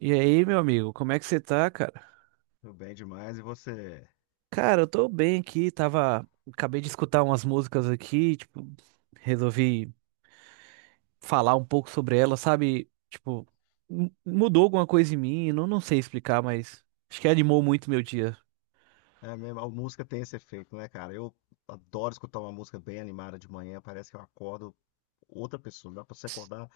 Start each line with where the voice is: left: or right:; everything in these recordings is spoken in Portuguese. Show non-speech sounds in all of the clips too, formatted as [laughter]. right: E aí, meu amigo, como é que você tá, cara?
left: Tudo bem demais. E você?
right: Cara, eu tô bem aqui, tava. Acabei de escutar umas músicas aqui, tipo, resolvi falar um pouco sobre elas, sabe? Tipo, mudou alguma coisa em mim, não sei explicar, mas acho que animou muito meu dia.
left: É mesmo, a música tem esse efeito, né, cara? Eu adoro escutar uma música bem animada de manhã. Parece que eu acordo outra pessoa. Dá pra você acordar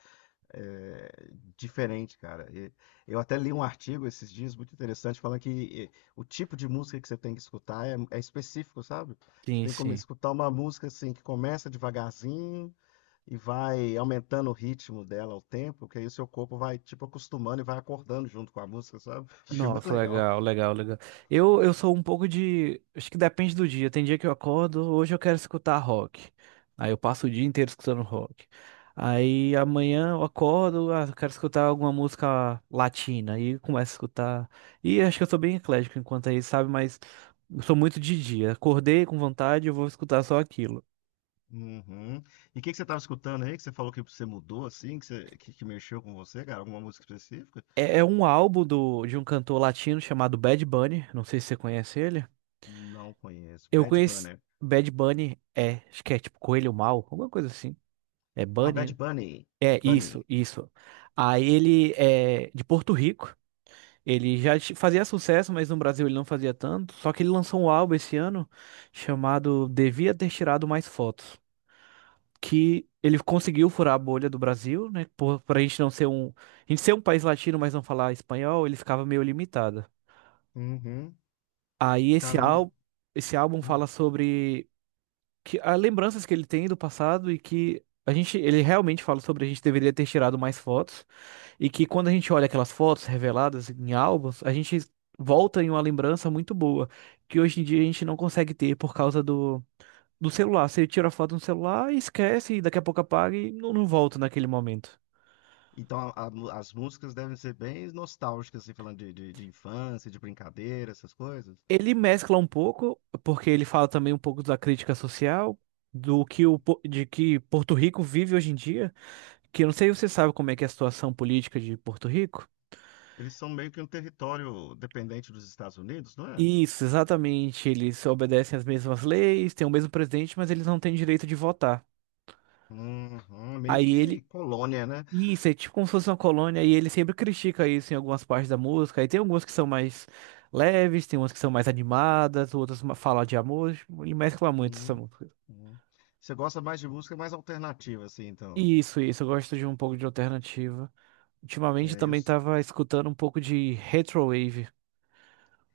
left: é, diferente, cara. E eu até li um artigo esses dias muito interessante falando que o tipo de música que você tem que escutar é específico, sabe? Você
right: Sim,
left: tem que
right: sim.
left: escutar uma música assim que começa devagarzinho e vai aumentando o ritmo dela ao tempo, que aí o seu corpo vai tipo acostumando e vai acordando junto com a música, sabe? Achei muito
right: Nossa,
left: legal.
right: legal, legal, legal. Eu sou um pouco de. Acho que depende do dia. Tem dia que eu acordo, hoje eu quero escutar rock. Aí eu passo o dia inteiro escutando rock. Aí amanhã eu acordo, ah, eu quero escutar alguma música latina. Aí começo a escutar. E acho que eu sou bem eclético enquanto aí, sabe? Mas eu sou muito de dia. Acordei com vontade, eu vou escutar só aquilo.
left: Uhum. E o que que você estava escutando aí? Que você falou que você mudou assim, que mexeu com você, cara? Alguma música específica?
right: É um álbum de um cantor latino chamado Bad Bunny. Não sei se você conhece ele.
left: Não conheço.
right: Eu
left: Bad
right: conheço
left: Bunny.
right: Bad Bunny, é, acho que é tipo Coelho Mal, alguma coisa assim. É
left: Ah,
right: Bunny, né?
left: Bad Bunny.
right: É, isso,
left: Bunny.
right: isso. Aí ele é de Porto Rico. Ele já fazia sucesso, mas no Brasil ele não fazia tanto. Só que ele lançou um álbum esse ano chamado Devia Ter Tirado Mais Fotos. Que ele conseguiu furar a bolha do Brasil, né? Pra gente não ser um. A gente ser um país latino, mas não falar espanhol, ele ficava meio limitado.
left: Uhum.
right: Aí esse
left: Cara, eu não.
right: álbum, esse álbum
left: Hum.
right: fala sobre que há lembranças que ele tem do passado e que a gente, ele realmente fala sobre a gente deveria ter tirado mais fotos e que quando a gente olha aquelas fotos reveladas em álbuns, a gente volta em uma lembrança muito boa, que hoje em dia a gente não consegue ter por causa do celular. Você tira a foto no celular e esquece e daqui a pouco apaga e não volta naquele momento.
left: Então as músicas devem ser bem nostálgicas, assim, falando de infância, de brincadeira, essas coisas.
right: Ele mescla um pouco, porque ele fala também um pouco da crítica social, do que o, po- de que Porto Rico vive hoje em dia, que eu não sei se você sabe como é que é a situação política de Porto Rico.
left: Eles são meio que um território dependente dos Estados Unidos, não é?
right: Isso, exatamente. Eles obedecem às mesmas leis, têm o mesmo presidente, mas eles não têm direito de votar.
left: Uhum. Meio
right: Aí
left: que
right: ele.
left: colônia, né?
right: Isso, é tipo como se fosse uma colônia, e ele sempre critica isso em algumas partes da música. Aí tem algumas que são mais leves, tem umas que são mais animadas, outras falam de amor, e mescla muito essa
left: Uhum.
right: música.
left: Uhum. Você gosta mais de música mais alternativa, assim, então.
right: Isso, eu gosto de um pouco de alternativa. Ultimamente eu
left: É, eu,
right: também tava escutando um pouco de retrowave.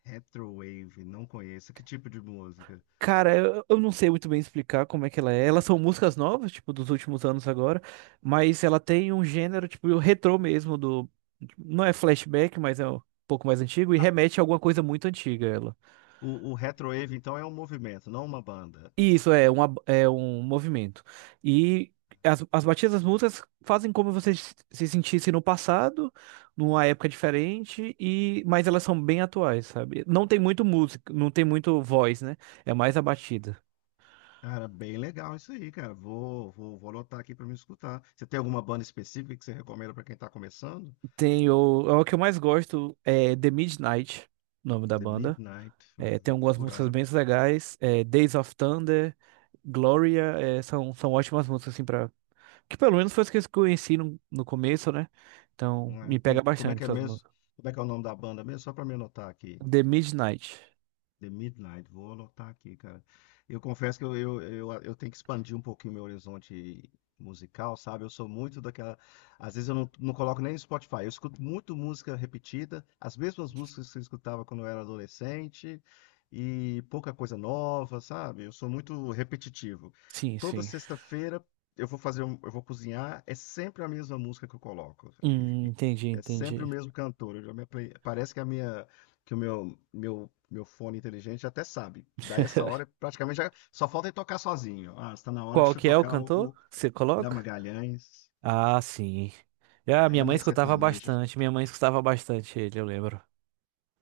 left: Retrowave, não conheço. Que tipo de música?
right: Cara, eu não sei muito bem explicar como é que ela é. Elas são músicas novas, tipo, dos últimos anos agora, mas ela tem um gênero, tipo, o retrô mesmo do. Não é flashback, mas é um pouco mais antigo e
left: Ah,
right: remete a alguma coisa muito antiga, ela.
left: o Retrowave, então, é um movimento, não uma banda.
right: E isso é um movimento. E as batidas das músicas fazem como você se sentisse no passado, numa época diferente, e mas elas são bem atuais, sabe? Não tem muito música, não tem muito voz, né? É mais a batida.
left: Cara, bem legal isso aí, cara. Vou anotar aqui pra me escutar. Você tem alguma banda específica que você recomenda pra quem tá começando?
right: É o que eu mais gosto, é The Midnight, o nome da
left: The
right: banda.
left: Midnight,
right: É, tem
left: vou
right: algumas músicas
left: procurar.
right: bem legais, é, Days of Thunder, Gloria, é, são ótimas músicas, assim, pra. Que pelo menos foi as que eu conheci no começo, né? Então,
left: Não é?
right: me pega
left: Como é
right: bastante
left: que é
right: essas
left: mesmo?
right: músicas.
left: Como é que é o nome da banda mesmo? Só pra me anotar aqui.
right: The Midnight.
left: The Midnight, vou anotar aqui, cara. Eu confesso que eu tenho que expandir um pouquinho meu horizonte musical, sabe? Eu sou muito daquela. Às vezes eu não coloco nem no Spotify. Eu escuto muito música repetida, as mesmas músicas que eu escutava quando eu era adolescente, e pouca coisa nova, sabe? Eu sou muito repetitivo.
right: Sim,
left: Toda
right: sim.
left: sexta-feira eu vou cozinhar, é sempre a mesma música que eu coloco.
right: Entendi,
left: É sempre o
right: entendi.
left: mesmo cantor. Eu já parece que o meu fone inteligente até sabe. Daí essa hora,
right: [laughs]
left: praticamente já só falta ele tocar sozinho. Ah, está na hora de
right: Qual
left: você
right: que é o
left: tocar o,
right: cantor
left: o
right: que você
left: Léo
right: coloca?
left: Magalhães.
right: Ah, sim. Ah,
left: Aí
right: minha
left: é
right: mãe
left: mais
right: escutava
left: sertanejo.
right: bastante, minha mãe escutava bastante ele, eu lembro.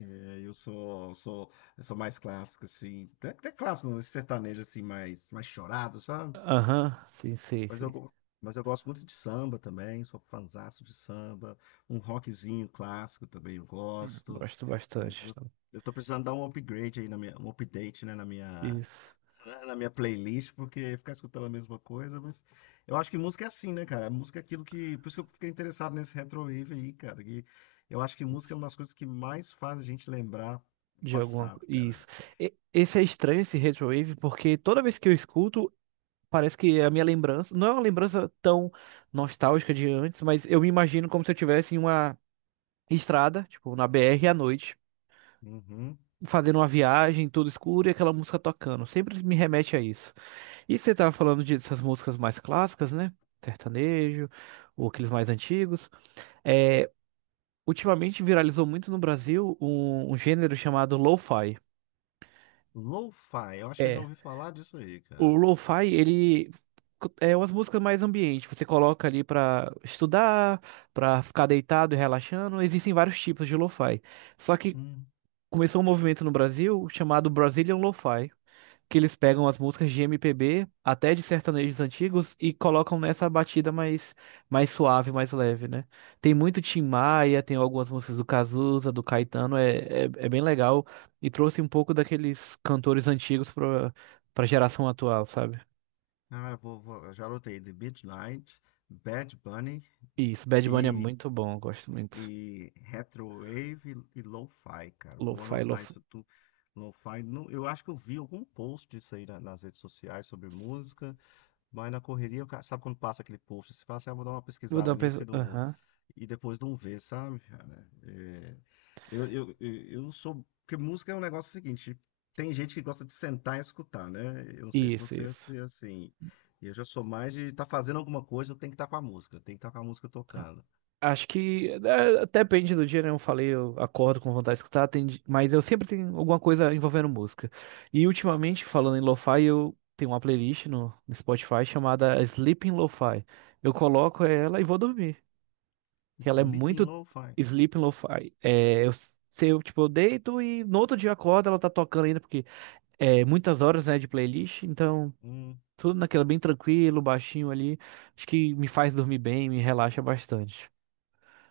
left: É, eu sou, sou, eu sou mais clássico assim. Até clássico, não, esse sertanejo assim mais chorado, sabe?
right: Aham, sim, sim,
left: Mas
right: sim.
left: eu, go- mas eu gosto muito de samba também, sou fanzaço de samba. Um rockzinho clássico também eu gosto.
right: Gosto bastante,
left: Mas eu,
right: então.
left: eu tô precisando dar um upgrade aí na minha, um update, né, na minha,
right: Isso.
left: na na minha playlist, porque ficar escutando a mesma coisa, mas eu acho que música é assim, né, cara? Música é aquilo que, por isso que eu fiquei interessado nesse retrowave aí, cara, que eu acho que música é uma das coisas que mais faz a gente lembrar o
right: De alguma
left: passado, cara.
right: Isso. Esse é estranho, esse retrowave, porque toda vez que eu escuto, parece que é a minha lembrança. Não é uma lembrança tão nostálgica de antes, mas eu me imagino como se eu estivesse em uma estrada, tipo, na BR à noite,
left: Uhum.
right: fazendo uma viagem, tudo escuro e aquela música tocando. Sempre me remete a isso. E você tava falando dessas músicas mais clássicas, né? Sertanejo, ou aqueles mais antigos. É, ultimamente viralizou muito no Brasil um gênero chamado lo-fi.
left: Lo-fi, eu acho que eu já
right: É.
left: ouvi falar disso aí,
right: O
left: cara.
right: lo-fi, ele é umas músicas mais ambiente. Você coloca ali pra estudar, pra ficar deitado e relaxando. Existem vários tipos de lo-fi. Só que
left: Uhum.
right: começou um movimento no Brasil chamado Brazilian Lo-fi, que eles pegam as músicas de MPB, até de sertanejos antigos, e colocam nessa batida mais suave, mais leve, né? Tem muito Tim Maia, tem algumas músicas do Cazuza, do Caetano, é bem legal, e trouxe um pouco daqueles cantores antigos pra geração atual, sabe?
left: Ah, eu já anotei The Midnight, Bad Bunny
right: Isso, Bad Bunny é
left: e,
right: muito bom, eu gosto muito.
left: e Retrowave e Lo-Fi, cara. Vou
right: Lo-fi,
left: anotar
right: lo-fi.
left: isso tudo. Lo-Fi, eu acho que eu vi algum post disso aí nas redes sociais sobre música. Mas na correria, sabe quando passa aquele post? Você fala assim, ah, vou dar uma
right: Vou dar
left: pesquisada
right: uma
left: nisso e,
right: pensada.
left: não,
right: Aham.
left: e depois não vê, sabe, cara? É, eu sou. Porque música é um negócio seguinte: tem gente que gosta de sentar e escutar, né? Eu não sei se
right: Isso,
left: você é
right: isso.
left: assim. Eu já sou mais de estar fazendo alguma coisa, eu tenho que estar com a música, eu tenho que estar com a música tocando.
right: Acho que é, até depende do dia, né? Eu falei, eu acordo com vontade de escutar, tem mas eu sempre tenho alguma coisa envolvendo música. E ultimamente, falando em lo-fi, eu tenho uma playlist no Spotify chamada Sleeping Lo-Fi. Eu coloco ela e vou dormir. Que ela é
left: Sleeping
right: muito
left: Lo-Fi.
right: Sleeping Lo-Fi. É, se eu, tipo, eu deito e no outro dia eu acordo, ela tá tocando ainda, porque é muitas horas, né, de playlist, então
left: Hum.
right: tudo naquela bem tranquilo, baixinho ali. Acho que me faz dormir bem, me relaxa bastante.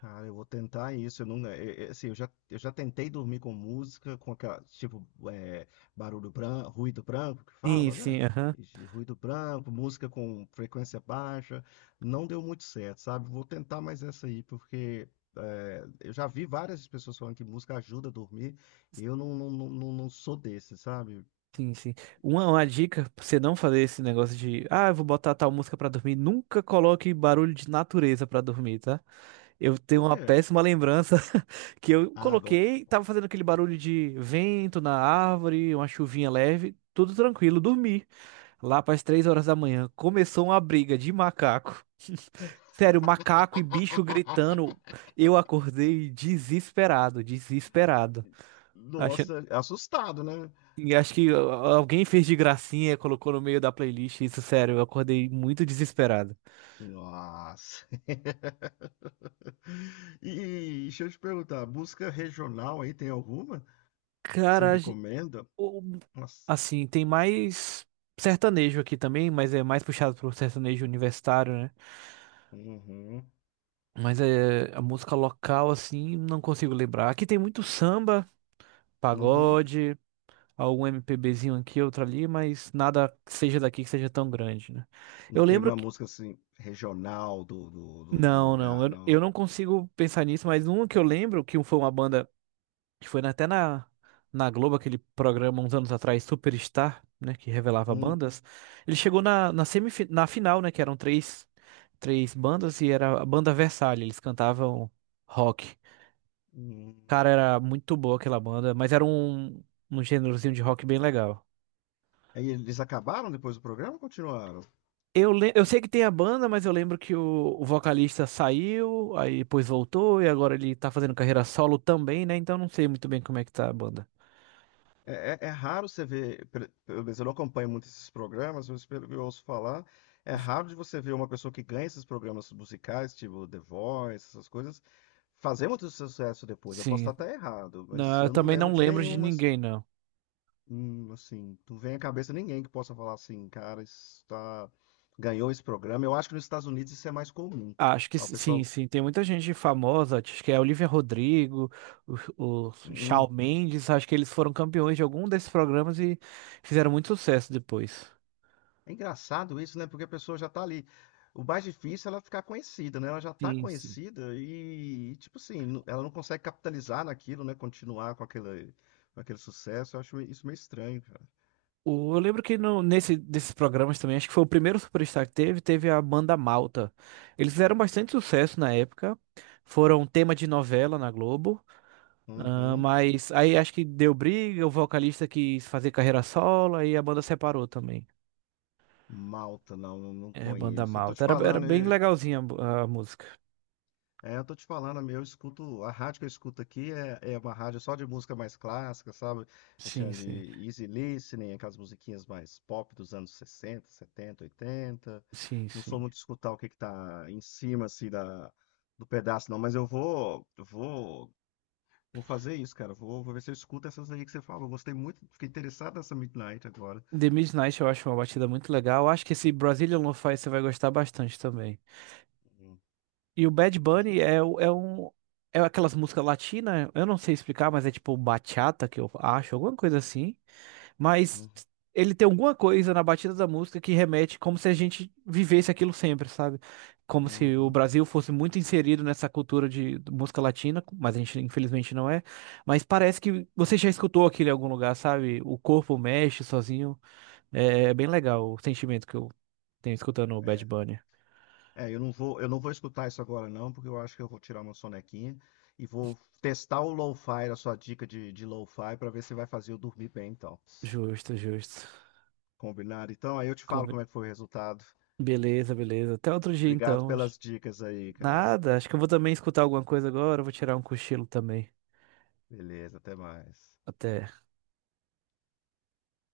left: Ah, eu vou tentar isso. Eu não, assim, eu já tentei dormir com música, com aquela, tipo, barulho branco, ruído branco que
right: Sim,
left: fala, né?
right: sim, aham.
left: Esse ruído branco, música com frequência baixa. Não deu muito certo, sabe? Vou tentar mais essa aí, porque eu já vi várias pessoas falando que música ajuda a dormir. E eu não sou desse, sabe?
right: Sim, sim. Uma dica pra você não fazer esse negócio de, ah, eu vou botar tal música pra dormir. Nunca coloque barulho de natureza pra dormir, tá? Eu tenho
left: Por
right: uma
left: quê?
right: péssima lembrança [laughs] que eu
left: Ah, agora.
right: coloquei, tava fazendo aquele barulho de vento na árvore, uma chuvinha leve, tudo tranquilo, dormi. Lá para as 3 horas da manhã, começou uma briga de macaco. Sério, macaco e bicho gritando.
left: [laughs]
right: Eu acordei desesperado, desesperado.
left: Nossa, assustado, né?
right: E acho que alguém fez de gracinha, e colocou no meio da playlist. Isso, sério, eu acordei muito desesperado.
left: Nossa. [laughs] E deixa eu te perguntar, música regional aí tem alguma que você
right: Cara,
left: recomenda?
right: o-
left: Nossa.
right: assim, tem mais sertanejo aqui também, mas é mais puxado pro sertanejo universitário, né?
left: Uhum,
right: Mas é a música local, assim, não consigo lembrar. Aqui tem muito samba,
left: uhum.
right: pagode, algum MPBzinho aqui, outro ali, mas nada que seja daqui que seja tão grande, né?
left: Não
right: Eu
left: tem
right: lembro
left: uma
right: que.
left: música assim regional do
right: Não, não,
left: lugar,
right: eu
left: não.
right: não consigo pensar nisso, mas um que eu lembro, que foi uma banda. Que foi até na Globo, aquele programa uns anos atrás, Superstar, né, que revelava
left: Hum,
right: bandas, ele chegou na, na, semif na final, né, que eram três bandas e era a banda Versalhes, eles cantavam rock.
left: hum.
right: Cara, era muito boa aquela banda, mas era um gênerozinho de rock bem legal.
left: Aí eles acabaram depois do programa ou continuaram?
right: Eu sei que tem a banda, mas eu lembro que o vocalista saiu, aí depois voltou, e agora ele tá fazendo carreira solo também, né? Então não sei muito bem como é que tá a banda.
left: É raro você ver, pelo menos eu não acompanho muito esses programas, mas pelo que eu ouço falar, é raro de você ver uma pessoa que ganha esses programas musicais, tipo The Voice, essas coisas, fazer muito sucesso depois. Eu posso
right: Sim,
left: estar até errado, mas
right: não, eu
left: eu não
right: também
left: lembro
right: não
left: de
right: lembro de
left: nenhuma.
right: ninguém, não.
left: Assim, não vem à cabeça ninguém que possa falar assim, cara, ganhou esse programa. Eu acho que nos Estados Unidos isso é mais comum.
right: Acho que
left: Lá o
right: sim,
left: pessoal.
right: sim. Tem muita gente famosa, acho que é Olivia Rodrigo, o Shawn
left: Hum.
right: Mendes, acho que eles foram campeões de algum desses programas e fizeram muito sucesso depois.
left: É engraçado isso, né? Porque a pessoa já tá ali. O mais difícil é ela ficar conhecida, né? Ela já tá
right: Sim, sim.
left: conhecida tipo assim, ela não consegue capitalizar naquilo, né? Continuar com aquele sucesso. Eu acho isso meio estranho, cara.
right: Eu lembro que no, nesse, desses programas também, acho que foi o primeiro Superstar que teve, a banda Malta. Eles fizeram bastante sucesso na época, foram tema de novela na Globo, ah,
left: Uhum.
right: mas aí acho que deu briga, o vocalista quis fazer carreira solo, aí a banda separou também.
left: Malta, não
right: É, Banda
left: conheço. Eu tô te
right: Malta. Era
left: falando.
right: bem legalzinha a música.
left: É, eu tô te falando, eu escuto, a rádio que eu escuto aqui é uma rádio só de música mais clássica, sabe? É
right: Sim,
left: chama de
right: sim.
left: easy listening, aquelas musiquinhas mais pop dos anos 60, 70, 80.
right: Sim,
left: Não sou
right: sim.
left: muito de escutar o que que tá em cima, assim, do pedaço, não, mas eu vou fazer isso, cara. Vou ver se eu escuto essas aí que você falou. Gostei muito, fiquei interessado nessa Midnight agora.
right: The Midnight eu acho uma batida muito legal. Eu acho que esse Brazilian Lo-Fi você vai gostar bastante também.
left: Uhum.
right: E o Bad
left: Acho
right: Bunny
left: que.
right: é um. É aquelas músicas latinas, eu não sei explicar, mas é tipo bachata que eu acho, alguma coisa assim. Mas
left: Uhum.
right: ele tem alguma coisa na batida da música que remete como se a gente vivesse aquilo sempre, sabe? Como se o
left: Uhum.
right: Brasil fosse muito inserido nessa cultura de música latina, mas a gente infelizmente não é. Mas parece que você já escutou aquilo em algum lugar, sabe? O corpo mexe sozinho. É, é bem legal o sentimento que eu tenho escutando o Bad
left: É.
right: Bunny.
left: É, eu não vou escutar isso agora não, porque eu acho que eu vou tirar uma sonequinha e vou testar o lo-fi, a sua dica de lo-fi, para ver se vai fazer eu dormir bem, então.
right: Justo, justo.
left: Combinado? Então, aí eu te falo
right: Come-
left: como é que foi o resultado.
right: Beleza, beleza. Até outro dia
left: Obrigado
right: então.
left: pelas dicas aí, cara.
right: Nada, acho que eu vou também escutar alguma coisa agora, eu vou tirar um cochilo também.
left: Beleza, até mais.
right: Até.